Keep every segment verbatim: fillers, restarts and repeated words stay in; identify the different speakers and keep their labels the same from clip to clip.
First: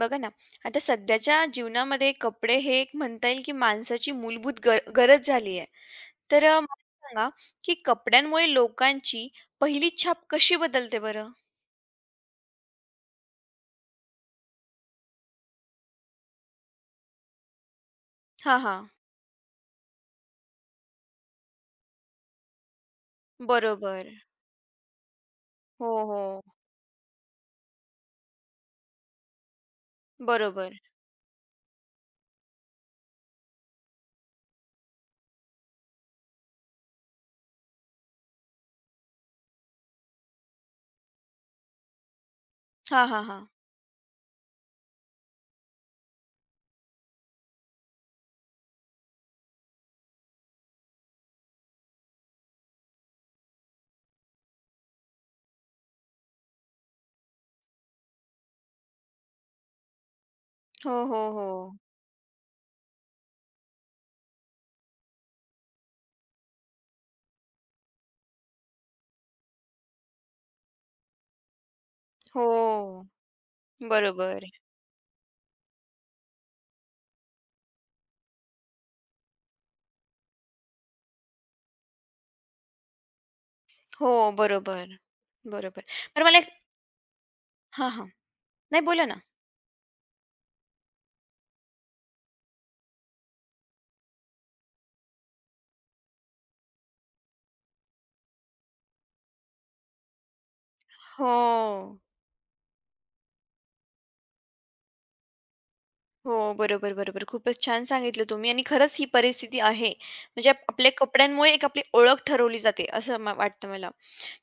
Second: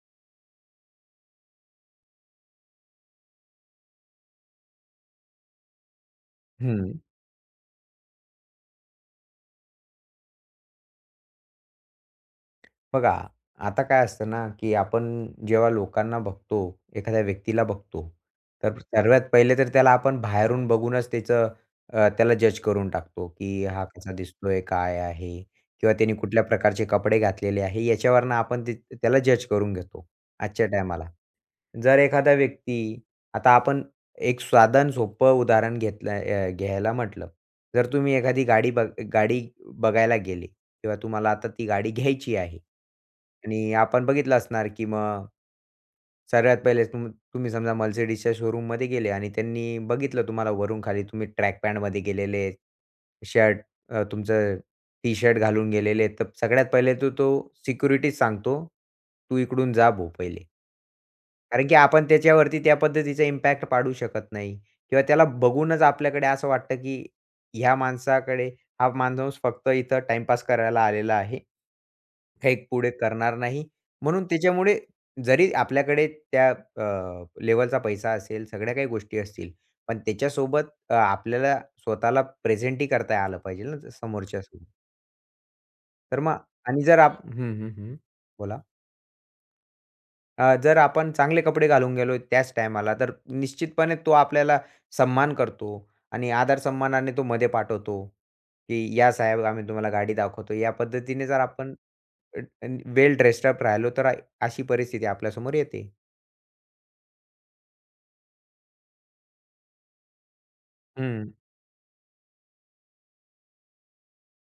Speaker 1: बघा ना, आता सध्याच्या जीवनामध्ये कपडे हे एक म्हणता येईल की माणसाची मूलभूत गर गरज झाली आहे. तर अ, मला
Speaker 2: हं.
Speaker 1: सांगा की कपड्यांमुळे लोकांची पहिली छाप कशी बदलते बरं?
Speaker 2: बघा, आता काय असतं ना, की आपण जेव्हा लोकांना बघतो, एखाद्या व्यक्तीला बघतो,
Speaker 1: हां,
Speaker 2: तर
Speaker 1: हां.
Speaker 2: सर्वात पहिले तर त्याला आपण बाहेरून बघूनच त्याचं अ, त्याला जज करून टाकतो, की हा
Speaker 1: बरोबर.
Speaker 2: कसा दिसतोय, काय आहे
Speaker 1: हो,
Speaker 2: किंवा त्याने कुठल्या
Speaker 1: हो.
Speaker 2: प्रकारचे कपडे घातलेले आहे, याच्यावरनं आपण ते त्याला जज करून घेतो आजच्या
Speaker 1: बरोबर.
Speaker 2: टायमाला. जर एखादा व्यक्ती आता आपण एक साधं सोपं उदाहरण घेतलं अ, घ्यायला म्हटलं, जर तुम्ही एखादी गाडी बघ गाडी बघायला गेले किंवा तुम्हाला आता ती गाडी घ्यायची आहे
Speaker 1: हां, हां, हां.
Speaker 2: आणि आपण बघितलं असणार, की मग सगळ्यात पहिले तुम तुम्ही समजा Mercedesच्या शोरूममध्ये गेले आणि त्यांनी बघितलं तुम्हाला वरून खाली तुम्ही ट्रॅक पॅन्टमध्ये गेलेले, शर्ट अ, तुमचं टी-शर्ट घालून गेलेले, तर सगळ्यात पहिले तर तो सिक्युरिटीच सांगतो, "तू इकडून जा भाऊ पहिले."
Speaker 1: हो, हो, हो.
Speaker 2: कारण की आपण त्याच्यावरती त्या पद्धतीचा इम्पॅक्ट पाडू शकत नाही किंवा त्याला बघूनच आपल्याकडे असं वाटतं, की ह्या माणसाकडे हा माणूस फक्त इथं टाईमपास करायला आलेला आहे. काही पुढे
Speaker 1: हो.
Speaker 2: करणार नाही. म्हणून
Speaker 1: बरोबर.
Speaker 2: त्याच्यामुळे जरी आपल्याकडे त्या अ, लेव्हलचा पैसा असेल, सगळ्या काही गोष्टी असतील, पण त्याच्यासोबत अ, आपल्याला स्वतःला प्रेझेंटही करता आलं पाहिजे ना
Speaker 1: हो,
Speaker 2: समोरच्यासमोर.
Speaker 1: बरोबर. बरोबर.
Speaker 2: तर
Speaker 1: बरं मला
Speaker 2: मग
Speaker 1: एक
Speaker 2: आणि जर आप हं, हं,
Speaker 1: हां,
Speaker 2: हं.
Speaker 1: हां.
Speaker 2: बोला.
Speaker 1: नाही बोला ना.
Speaker 2: अ, जर आपण चांगले कपडे घालून गेलो त्याच टायमाला, तर निश्चितपणे तो आपल्याला सन्मान करतो आणि आदर-सन्मानाने तो मध्ये पाठवतो, की "या साहेब, आम्ही तुम्हाला गाडी दाखवतो." या पद्धतीने जर आपण
Speaker 1: हो.
Speaker 2: वेल ड्रेस्ड अप राहिलो, तर अ, अशी परिस्थिती आपल्यासमोर येते.
Speaker 1: हो, बरोबर, बरोबर. खूपच छान सांगितलं तुम्ही आणि खरंच ही परिस्थिती आहे. म्हणजे आप- आपल्या
Speaker 2: हं.
Speaker 1: कपड्यांमुळे एक आपली ओळख ठरवली जाते, असं म वाटतं मला.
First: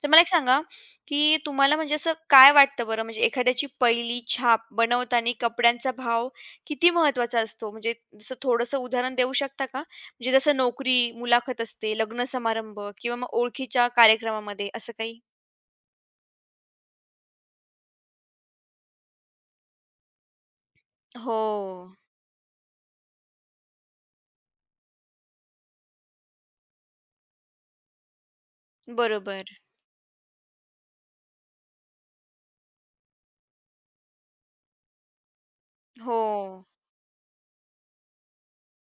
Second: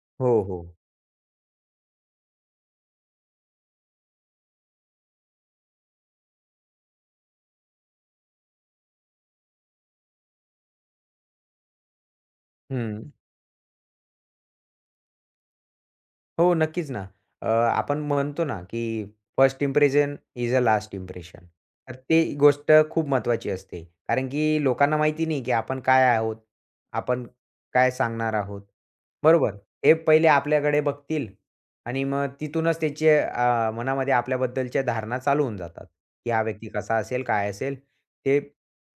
Speaker 1: तर मला एक
Speaker 2: हो,
Speaker 1: सांगा,
Speaker 2: हो.
Speaker 1: की तुम्हाला म्हणजे असं काय वाटतं बरं, म्हणजे एखाद्याची पहिली छाप बनवताना कपड्यांचा भाव किती महत्त्वाचा असतो? म्हणजे जसं थोडंसं उदाहरण देऊ शकता का? म्हणजे जसं नोकरी, मुलाखत असते, लग्न समारंभ
Speaker 2: हं.
Speaker 1: किंवा मग ओळखीच्या कार्यक्रमामध्ये असं काही?
Speaker 2: हो, नक्कीच ना. अ, आपण म्हणतो ना, की first impression is a last impression.
Speaker 1: हो,
Speaker 2: तर ती गोष्ट खूप महत्त्वाची असते. कारण की लोकांना माहिती नाही, की आपण काय आहोत? आपण काय सांगणार आहोत? बरोबर.
Speaker 1: बरोबर.
Speaker 2: हे पहिले आपल्याकडे बघतील आणि मग तिथूनच त्याचे अ, मनामध्ये आपल्याबद्दलच्या धारणा चालू होऊन जातात,
Speaker 1: हो,
Speaker 2: की हा व्यक्ती कसा असेल, काय असेल? ते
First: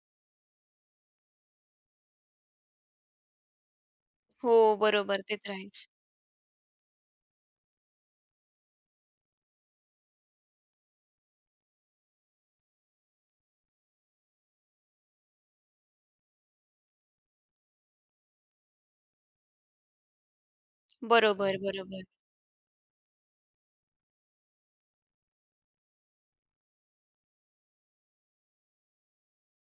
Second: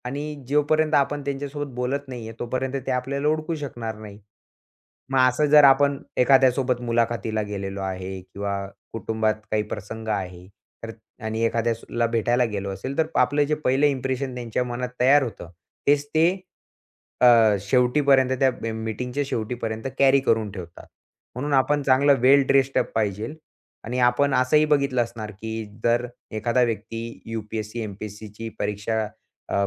Speaker 2: आणि जोपर्यंत आपण त्यांच्यासोबत बोलत नाहीये, तोपर्यंत ते आपल्याला ओळखू शकणार नाही.
Speaker 1: हो,
Speaker 2: मग
Speaker 1: बरोबर. ते
Speaker 2: असं
Speaker 1: तर
Speaker 2: जर
Speaker 1: आहेच.
Speaker 2: आपण एखाद्यासोबत मुलाखतीला गेलेलो आहे किंवा कुटुंबात काही प्रसंग आहे, तर आणि एखाद्याला भेटायला गेलो असेल, तर आपलं जे पहिलं इम्प्रेशन त्यांच्या मनात तयार होतं, तेच ते अ, शेवटीपर्यंत त्या ब मीटिंगच्या शेवटीपर्यंत कॅरी करून ठेवतात. म्हणून
Speaker 1: बरोबर,
Speaker 2: आपण
Speaker 1: बरोबर.
Speaker 2: चांगलं वेल ड्रेस्ड अप पाहिजेल आणि आपण असंही बघितलं असणार, की जर एखादा व्यक्ती यू पी एस सी, एम-पी-एस-सीची परीक्षा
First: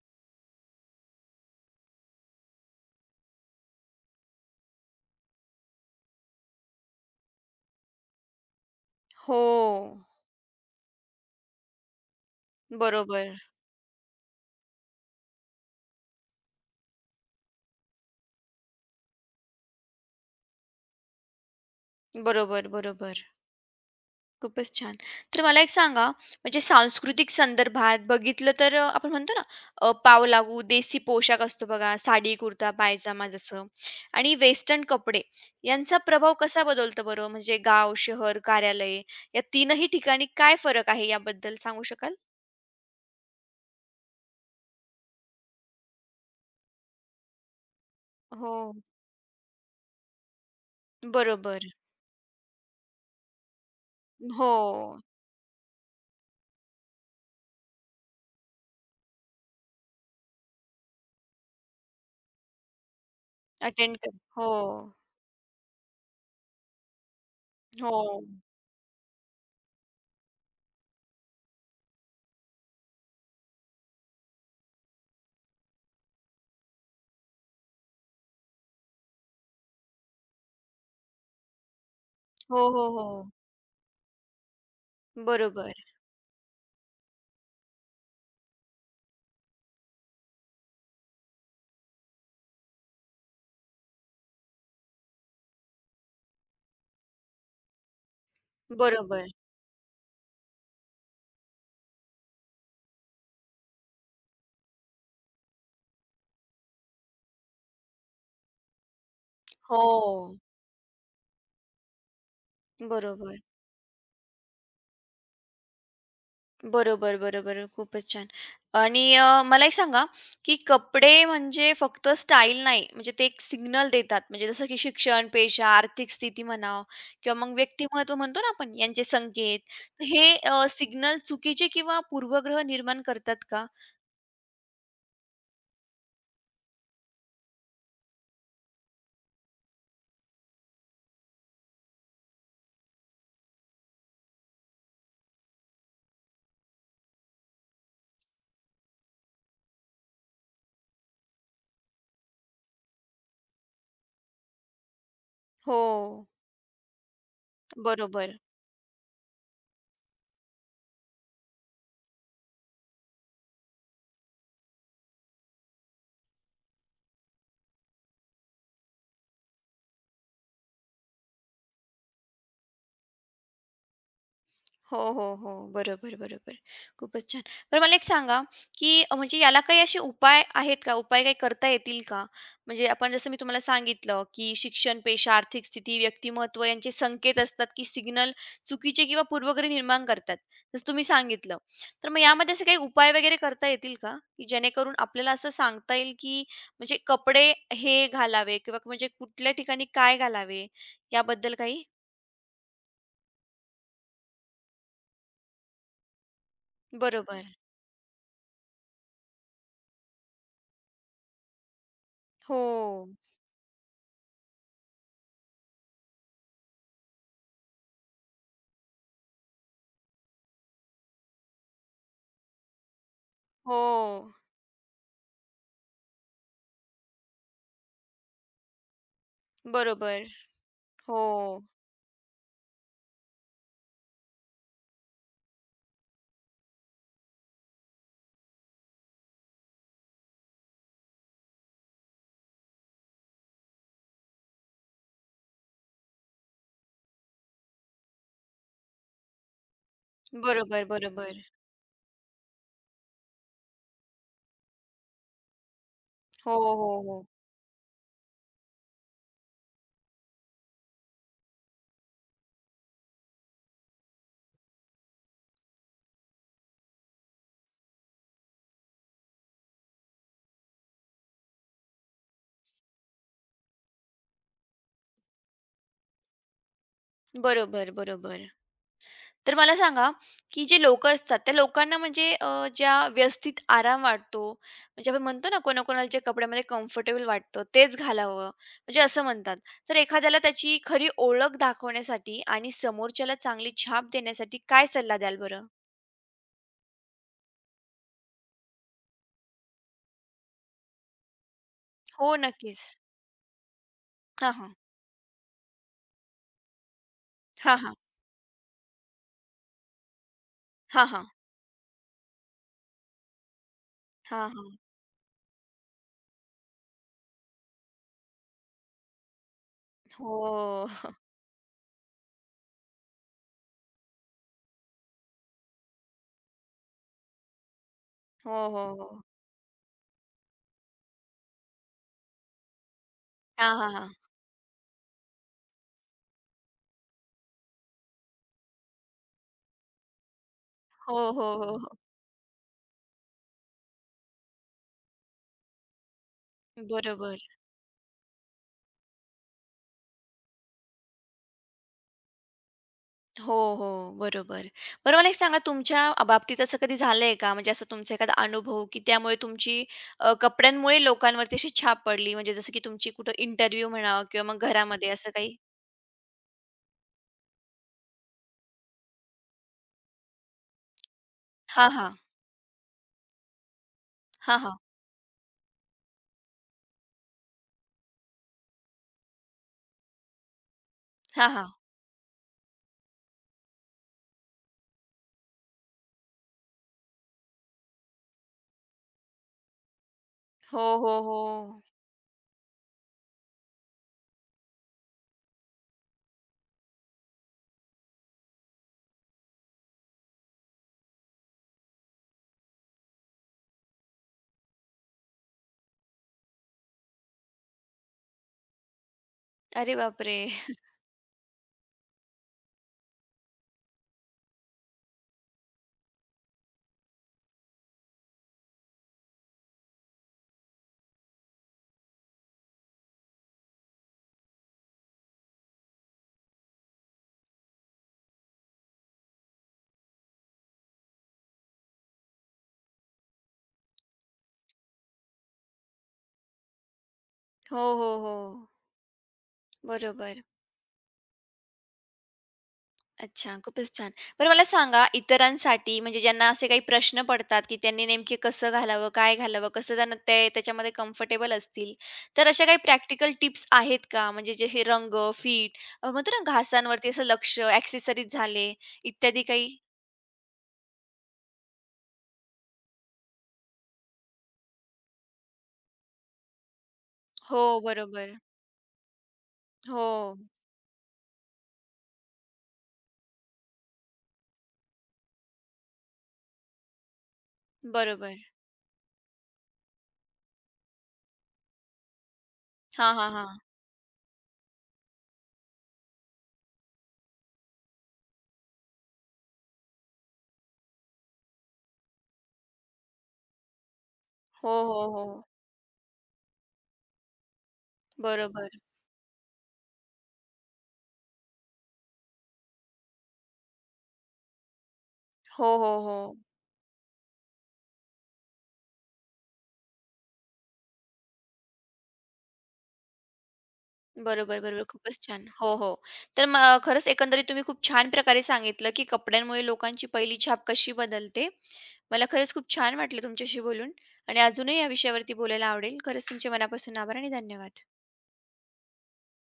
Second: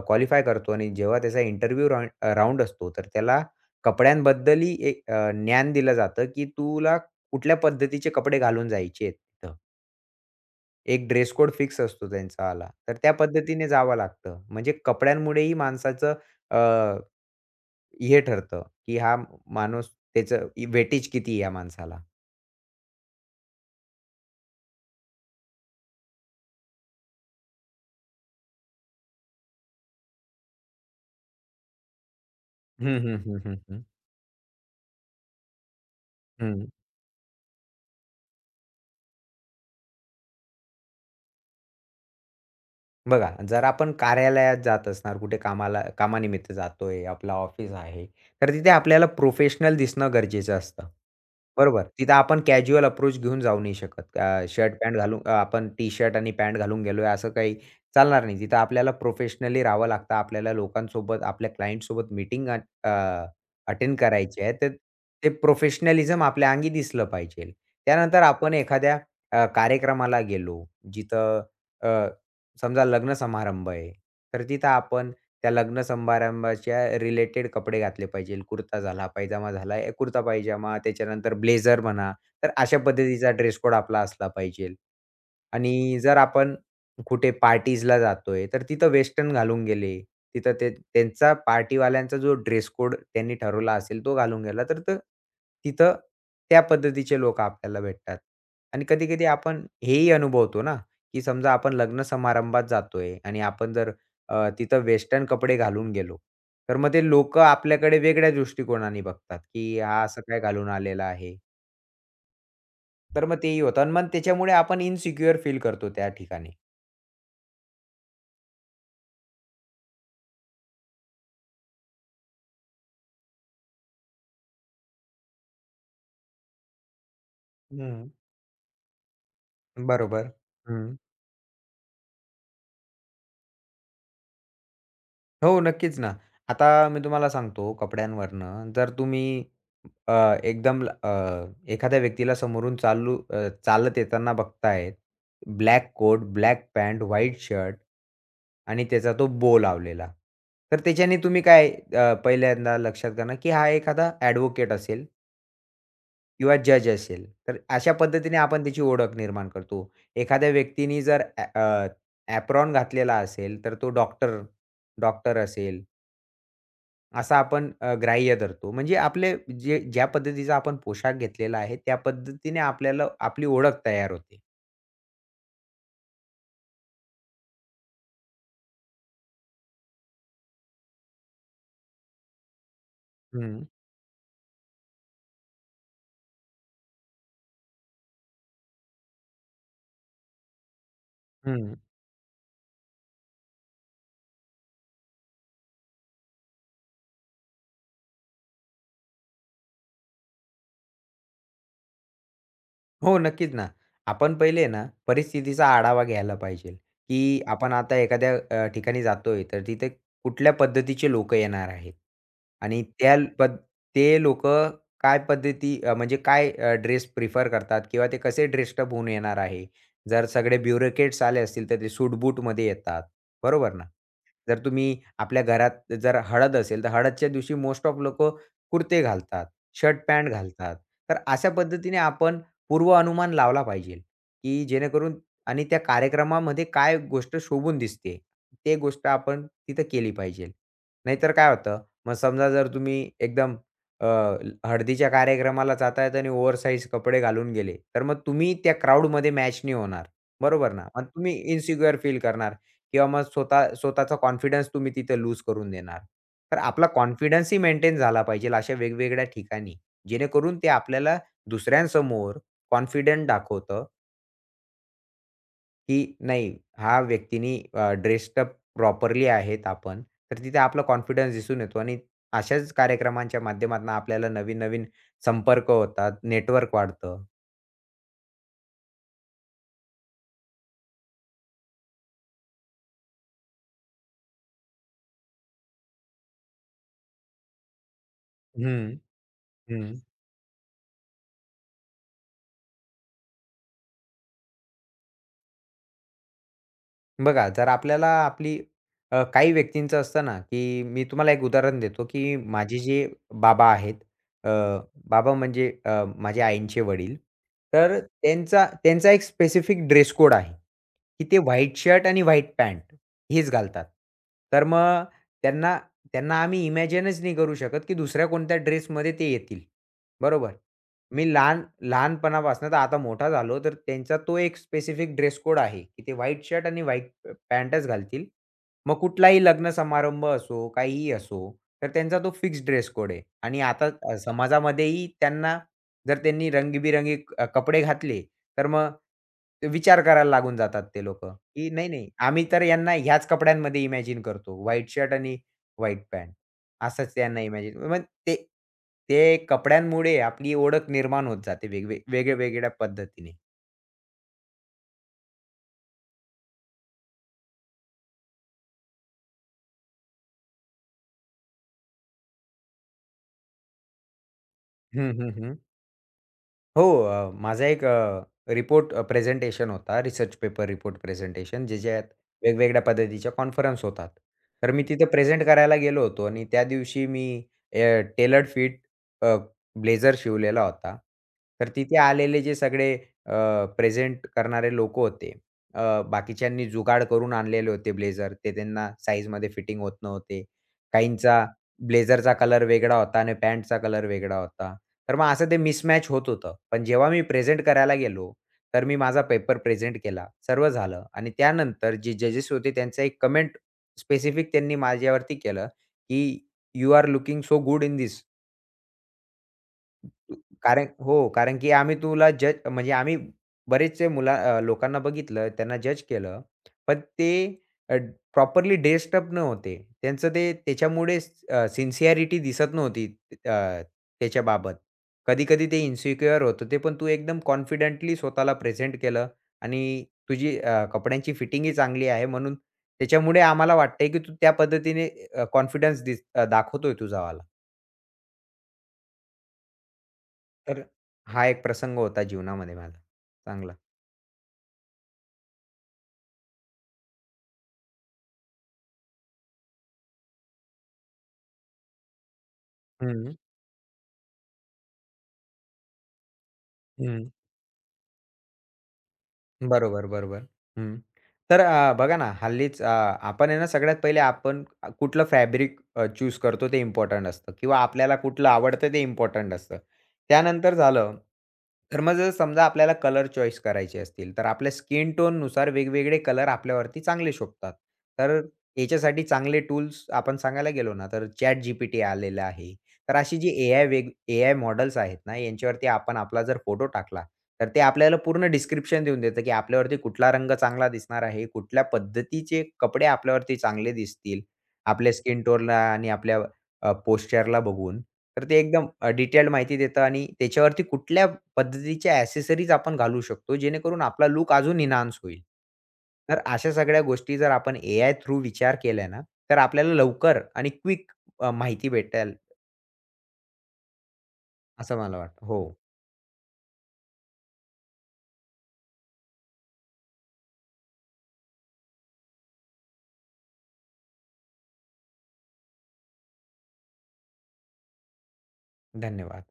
Speaker 2: क्वालिफाय करतो आणि जेव्हा त्याचा इंटरव्ह्यू राउंड अ, असतो, तर त्याला कपड्यांबद्दलही एक अ, ज्ञान दिलं जातं, की तुला कुठल्या पद्धतीचे कपडे घालून जायचे आहेत
Speaker 1: हो.
Speaker 2: तिथं. एक ड्रेस कोड फिक्स असतो त्यांचा वाला. तर त्या
Speaker 1: बरोबर,
Speaker 2: पद्धतीने जावं लागतं. म्हणजे कपड्यांमुळेही माणसाचं हे ठरतं, की हा माणूस त्याचं इ- वेटेज किती आहे या माणसाला.
Speaker 1: बरोबर, बरोबर. खूपच छान. तर मला एक सांगा, म्हणजे सांस्कृतिक संदर्भात बघितलं तर अ, आपण म्हणतो ना, अ, पाव लागू देसी पोशाख असतो बघा, साडी, कुर्ता,
Speaker 2: हं, हं,
Speaker 1: पायजामा
Speaker 2: हं, हं,
Speaker 1: जसं
Speaker 2: हं.
Speaker 1: आणि वेस्टर्न कपडे यांचा प्रभाव कसा
Speaker 2: हं.
Speaker 1: बदलतो बरं? म्हणजे गाव, शहर, कार्यालय या तीनही ठिकाणी काय फरक आहे याबद्दल सांगू शकाल?
Speaker 2: बघा, जर आपण कार्यालयात जात असणार, कुठे कामाला कामानिमित्त जातोय, आपलं ऑफिस आहे, तर
Speaker 1: हो.
Speaker 2: तिथे आपल्याला प्रोफेशनल दिसणं गरजेचं असतं.
Speaker 1: बरोबर.
Speaker 2: बरोबर. तिथं आपण कॅज्युअल अप्रोच घेऊन जाऊ नाही शकत. अ,
Speaker 1: हो.
Speaker 2: शर्ट पॅन्ट घालून अ, आपण टी-शर्ट आणि पॅन्ट घालून गेलोय असं काही चालणार नाही. तिथं आपल्याला प्रोफेशनली राहावं लागतं. आपल्याला लोकांसोबत, आपल्या क्लायंटसोबत मीटिंग
Speaker 1: अटेंड
Speaker 2: अटेंड
Speaker 1: कर
Speaker 2: करायची
Speaker 1: हो.
Speaker 2: आहे. तर ते प्रोफेशनलिझम आपल्या अंगी दिसलं पाहिजे.
Speaker 1: हो.
Speaker 2: त्यानंतर आपण एखाद्या अ, कार्यक्रमाला गेलो, जिथं समजा लग्न समारंभ आहे, तर तिथं आपण त्या लग्न समारंभाच्या रिलेटेड कपडे घातले पाहिजे. कुर्ता झाला, पायजामा झाला, ए कुर्ता पायजामा, त्याच्यानंतर ब्लेझर म्हणा, तर
Speaker 1: हो,
Speaker 2: अशा
Speaker 1: हो, हो.
Speaker 2: पद्धतीचा ड्रेस कोड आपला असला पाहिजे.
Speaker 1: बरोबर,
Speaker 2: आणि जर आपण कुठे पार्टीजला जातोय, तर तिथं वेस्टर्न घालून गेले. तिथं ते त्यांचा पार्टीवाल्यांचा जो ड्रेस कोड त्यांनी ठरवला असेल, तो घालून गेला, तर तर तिथं त्या पद्धतीचे लोकं आपल्याला भेटतात. आणि कधी-कधी
Speaker 1: बरोबर.
Speaker 2: आपण हेही अनुभवतो ना, की समजा आपण लग्न समारंभात जातोय आणि आपण जर अ, तिथं वेस्टर्न कपडे घालून गेलो, तर मग ते लोक आपल्याकडे वेगळ्या दृष्टिकोनाने बघतात, की हा असं
Speaker 1: हो.
Speaker 2: काय घालून आलेला आहे. तर मग
Speaker 1: बरोबर.
Speaker 2: तेही होतं आणि मग त्याच्यामुळे आपण इन्सिक्युअर फील करतो त्या ठिकाणी.
Speaker 1: बरोबर, बरोबर. खूपच छान. आणि अ, मला एक सांगा, की कपडे म्हणजे फक्त स्टाईल नाही, म्हणजे ते एक सिग्नल देतात. म्हणजे जसं की शिक्षण, पेशा, आर्थिक स्थिती म्हणा किंवा मग
Speaker 2: हं.
Speaker 1: व्यक्तिमत्व म्हणतो ना आपण, यांचे संकेत. तर हे
Speaker 2: बरोबर.
Speaker 1: अ,
Speaker 2: हं.
Speaker 1: सिग्नल चुकीचे किंवा पूर्वग्रह निर्माण करतात का?
Speaker 2: हो, नक्कीच ना. आता मी तुम्हाला सांगतो कपड्यांवरनं जर तुम्ही अ, एकदम ल- अ, एखाद्या व्यक्तीला समोरून चालू अ, चालत येताना बघताय, black coat, black pant, white shirt आणि त्याचा तो बो लावलेला. तर त्याच्याने तुम्ही काय अ, पहिल्यांदा लक्षात घ्या ना, की हा एखादा ॲडव्होकेट असेल
Speaker 1: हो.
Speaker 2: किंवा जज असेल. तर अशा पद्धतीने
Speaker 1: बरोबर.
Speaker 2: आपण त्याची ओळख निर्माण करतो. एखाद्या व्यक्तीने जर ॲ अ, ॲप्रॉन घातलेला असेल, तर तो डॉक्टर डॉक्टर असेल, असा आपण अ, ग्राह्य धरतो. म्हणजे आपले जे ज्या पद्धतीचा आपण पोशाख घेतलेला आहे, त्या पद्धतीने आपल्याला आपली ओळख तयार होते.
Speaker 1: हो, हो, हो. बरोबर, बरोबर. खूपच छान. बरं मला एक सांगा, की अ, म्हणजे याला काही असे उपाय आहेत का? उपाय काही करता येतील का? म्हणजे आपण जसं मी तुम्हाला
Speaker 2: हं,
Speaker 1: सांगितलं, की शिक्षण, पेशा, आर्थिक स्थिती, व्यक्तिमत्त्व यांचे संकेत असतात, की सिग्नल चुकीचे किंवा पूर्वग्रह निर्माण करतात. जसं तुम्ही सांगितलं.
Speaker 2: हं.
Speaker 1: तर मग यामध्ये असे काही उपाय वगैरे करता येतील का? की जेणेकरून आपल्याला असं सांगता येईल, की म्हणजे कपडे हे घालावे किंवा म्हणजे कुठल्या ठिकाणी काय घालावे याबद्दल काही?
Speaker 2: हो, नक्कीच ना. आपण पहिले ना परिस्थितीचा आढावा घ्यायला पाहिजे, की
Speaker 1: बरोबर.
Speaker 2: आपण आता एखाद्या अ, ठिकाणी जातोय, तर तिथे कुठल्या पद्धतीचे लोकं येणार आहेत
Speaker 1: हो.
Speaker 2: आणि त्या पद् ते लोकं काय पद्धती अ, म्हणजे काय ड्रेस प्रिफर करतात किंवा ते कसे ड्रेस्डअप होऊन येणार आहे. जर सगळे ब्युरोक्रेट्स आले असतील, तर ते सूट येतात, बरोबर
Speaker 1: हो.
Speaker 2: ना? जर तुम्ही आपल्या घरात जर हळद असेल, तर हळदच्या दिवशी मोस्ट ऑफ लोकं कुर्ते घालतात,
Speaker 1: बरोबर.
Speaker 2: शर्ट-पॅन्ट घालतात. तर
Speaker 1: हो.
Speaker 2: अशा पद्धतीने आपण पूर्व अनुमान लावला पाहिजे, की जेणेकरून आणि त्या कार्यक्रमामध्ये काय गोष्ट शोभून दिसते, ते गोष्ट आपण तिथं केली पाहिजे. नाहीतर काय होतं, मग समजा जर तुम्ही एकदम अ, हळदीच्या कार्यक्रमाला जात आहेत आणि ओव्हरसाइज कपडे घालून गेले, तर मग तुम्ही त्या क्राउडमध्ये मॅच नाही होणार. बरोबर
Speaker 1: बरोबर,
Speaker 2: ना? मग तुम्ही
Speaker 1: बरोबर.
Speaker 2: इन्सिक्युअर फील करणार किंवा मग स्वतः स्वतःचा कॉन्फिडन्स तुम्ही तिथं लूज करून देणार.
Speaker 1: हो,
Speaker 2: तर आपला
Speaker 1: हो, हो.
Speaker 2: कॉन्फिडन्सही मेंटेन झाला पाहिजे अशा वेगवेगळ्या ठिकाणी, जेणेकरून ते आपल्याला दुसऱ्यांसमोर कॉन्फिडंट दाखवतं, की नाही हा व्यक्तीनी अ, ड्रेस्ड अप प्रॉपरली आहेत आपण. तर तिथे आपला कॉन्फिडन्स दिसून येतो आणि अशाच कार्यक्रमांच्या माध्यमातून आपल्याला नवीन-नवीन संपर्क होतात, नेटवर्क वाढतं.
Speaker 1: बरोबर, बरोबर. तर मला सांगा, की जे लोकं असतात त्या लोकांना म्हणजे अ, ज्या व्यवस्थित आराम वाटतो, म्हणजे आपण म्हणतो ना कोणाकोणाला जे कपड्यामध्ये कम्फर्टेबल वाटतं तेच घालावं,
Speaker 2: हं,
Speaker 1: म्हणजे असं म्हणतात. तर
Speaker 2: हं.
Speaker 1: एखाद्याला त्याची खरी ओळख दाखवण्यासाठी आणि समोरच्याला चांगली छाप देण्यासाठी काय सल्ला द्याल बरं?
Speaker 2: बघा, जर आपल्याला आपली अ, काही व्यक्तींचं असतं ना, की मी तुम्हाला एक उदाहरण देतो,
Speaker 1: हो,
Speaker 2: की माझे
Speaker 1: नक्कीच.
Speaker 2: जे बाबा आहेत, अ,
Speaker 1: हां, हां.
Speaker 2: बाबा म्हणजे अ, माझ्या आईंचे वडील.
Speaker 1: हां, हां.
Speaker 2: तर त्यांचा त्यांचा एक स्पेसिफिक ड्रेस कोड आहे,
Speaker 1: हां,
Speaker 2: की
Speaker 1: हां.
Speaker 2: ते व्हाईट शर्ट आणि व्हाईट पॅन्ट हेच घालतात.
Speaker 1: हां,
Speaker 2: तर
Speaker 1: हां.
Speaker 2: मग त्यांना त्यांना आम्ही इमॅजिनच नाही करू शकत, की दुसऱ्या कोणत्या ड्रेसमध्ये ते येतील. बरोबर?
Speaker 1: हो.
Speaker 2: मी लहान लहानपणापासून तर आता मोठा झालो, तर त्यांचा तो एक स्पेसिफिक ड्रेस कोड आहे, की ते व्हाईट शर्ट आणि व्हाईट अ, पॅन्टच घालतील.
Speaker 1: हो, हो,
Speaker 2: मग
Speaker 1: हो.
Speaker 2: कुठलाही लग्न समारंभ असो, काहीही असो, तर त्यांचा तो फिक्स ड्रेस कोड आहे. आणि
Speaker 1: हां,
Speaker 2: आता
Speaker 1: हां, हां.
Speaker 2: अ, समाजामध्येही त्यांना जर त्यांनी रंगीबिरंगी अ, कपडे घातले, तर मग ते विचार करायला लागून जातात ते
Speaker 1: हो,
Speaker 2: लोकं,
Speaker 1: हो,
Speaker 2: की
Speaker 1: हो, हो.
Speaker 2: नाही, नाही, आम्ही तर यांना ह्याच कपड्यांमध्ये इमॅजिन करतो. व्हाईट शर्ट आणि व्हाईट पॅन्ट असंच त्यांना
Speaker 1: बरोबर.
Speaker 2: इमॅजिन ते ते कपड्यांमुळे आपली ओळख निर्माण होत जाते वेगवे वेगळ्या-वेगळ्या पद्धतीने.
Speaker 1: हो, हो. बरोबर. बरं मला एक सांगा तुमच्या अ, बाबतीत असं कधी झालंय का? म्हणजे असं तुमचा एखादा अनुभव, की त्यामुळे तुमची अ, कपड्यांमुळे लोकांवरती अशी छाप पडली? म्हणजे जसं की तुमची कुठं इंटरव्ह्यू म्हणा किंवा मग घरामध्ये
Speaker 2: हं,
Speaker 1: असं
Speaker 2: हं,
Speaker 1: काही?
Speaker 2: हं. हो, अ, माझा एक रिपोर्ट अ, प्रेझेंटेशन होता. रिसर्च पेपर रिपोर्ट प्रेझेंटेशन
Speaker 1: हां,
Speaker 2: ज्याच्यात
Speaker 1: हां.
Speaker 2: वेगवेगळ्या पद्धतीच्या कॉन्फरन्स होतात.
Speaker 1: हां,
Speaker 2: तर
Speaker 1: हां.
Speaker 2: मी तिथे प्रेझेंट करायला गेलो होतो आणि त्या दिवशी मी टेलर्ड फिट अ, ब्लेझर शिवलेला होता.
Speaker 1: हां,
Speaker 2: तर
Speaker 1: हां.
Speaker 2: तिथे आलेले जे सगळे प्रेझेंट करणारे लोकं होते, अ, बाकीच्यांनी जुगाड करून आणलेले होते ब्लेझर. ते त्यांना साईजमध्ये फिटिंग होत नव्हते.
Speaker 1: हो, हो,
Speaker 2: काहींचा
Speaker 1: हो.
Speaker 2: ब्लेझरचा कलर वेगळा होता आणि पॅन्टचा कलर वेगळा होता. तर मग असं ते मिसमॅच होत होतं. पण जेव्हा मी प्रेझेंट करायला गेलो, तर मी माझा पेपर प्रेझेंट केला. सर्व झालं आणि त्यानंतर जे जजेस होते त्यांचा एक कमेंट स्पेसिफिक त्यांनी माझ्यावरती केलं, की "you are looking so good in this,
Speaker 1: अरे बापरे!
Speaker 2: कारण हो, कारण की आम्ही तुला जज म्हणजे आम्ही बरेचसे मुला अ, लोकांना बघितलं, त्यांना जज केलं. पण ते अ, प्रॉपरली ड्रेस्ड अप नव्हते. त्यांचं ते त्याच्यामुळे अ, सिन्सिअरिटी दिसत नव्हती अ, त्याच्याबाबत. कधी-कधी ते इन्सिक्युअर होत होते, पण तू एकदम कॉन्फिडेंटली स्वतःला प्रेझेंट केलं आणि तुझी अ, कपड्यांची फिटिंगही चांगली आहे म्हणून त्याच्यामुळे आम्हाला वाटतंय की तू त्या पद्धतीने कॉन्फिडन्स दिस अ, दाखवतोय तुझावाला.
Speaker 1: हो, हो, हो. बरोबर.
Speaker 2: तर हा एक प्रसंग होता जीवनामध्ये माझा
Speaker 1: अच्छा,
Speaker 2: चांगला.
Speaker 1: खूपच छान. बरं मला सांगा इतरांसाठी म्हणजे ज्यांना असे काही प्रश्न पडतात, की त्यांनी नेमके कसं घालावं, काय घालावं, कसं त्यांना ते त्याच्यामध्ये कम्फर्टेबल असतील. तर अशा काही प्रॅक्टिकल
Speaker 2: हं,
Speaker 1: टिप्स आहेत का? म्हणजे जे हे रंग, फिट म्हणतो ना घासांवरती असं
Speaker 2: हं.
Speaker 1: लक्ष, ॲक्सेसरीज झाले इत्यादी काही?
Speaker 2: बरोबर, बरोबर. हं. तर अ, बघा ना हल्लीच अ, आपण आहे ना सगळ्यात पहिले आपण अ, कुठलं फॅब्रिक चूज करतो ते इम्पोर्टंट असतं
Speaker 1: हो,
Speaker 2: किंवा आपल्याला
Speaker 1: बरोबर.
Speaker 2: कुठलं आवडतं ते इम्पोर्टंट असतं.
Speaker 1: हो,
Speaker 2: त्यानंतर झालं, तर मग जर समजा आपल्याला कलर चॉईस करायचे असतील, तर आपल्या स्किन टोननुसार वेगवेगळे कलर आपल्यावरती चांगले शोभतात. तर
Speaker 1: बरोबर.
Speaker 2: याच्यासाठी चांगले टूल्स आपण सांगायला गेलो ना, तर चॅट जी पी टी आलेलं आहे.
Speaker 1: हां,
Speaker 2: तर
Speaker 1: हां,
Speaker 2: अशी जी
Speaker 1: हां.
Speaker 2: एआय वेग ए आय मॉडेल्स आहेत ना, यांच्यावरती आपण आपला जर फोटो टाकला, तर ते आपल्याला पूर्ण डिस्क्रिप्शन देऊन देतं, की आपल्यावरती कुठला रंग चांगला दिसणार आहे, कुठल्या पद्धतीचे कपडे आपल्यावरती चांगले दिसतील,
Speaker 1: हो, हो,
Speaker 2: आपल्या
Speaker 1: हो.
Speaker 2: स्किन टोनला आणि आपल्या अ, बघून. तर ते
Speaker 1: बरोबर.
Speaker 2: एकदम डिटेल्ड माहिती देतं आणि त्याच्यावरती कुठल्या पद्धतीच्या ॲक्सेसरीज आपण घालू शकतो, जेणेकरून आपला लूक अजून एन्हान्स होईल.
Speaker 1: हो, हो, हो.
Speaker 2: तर अशा सगळ्या गोष्टी जर आपण ए आय थ्रू विचार केल्या ना, तर आपल्याला लवकर आणि क्विक माहिती भेटेल.
Speaker 1: बरोबर, बरोबर.
Speaker 2: असं मला
Speaker 1: खूपच छान.
Speaker 2: वाटतं. हो,
Speaker 1: हो, हो. तर मग खरंच एकंदरीत तुम्ही खूप छान प्रकारे सांगितलं, की कपड्यांमुळे लोकांची पहिली छाप कशी बदलते. मला खरंच खूप छान वाटलं तुमच्याशी बोलून आणि अजूनही या विषयावरती बोलायला आवडेल. खरंच तुमचे मनापासून आभार आणि धन्यवाद.
Speaker 2: धन्यवाद.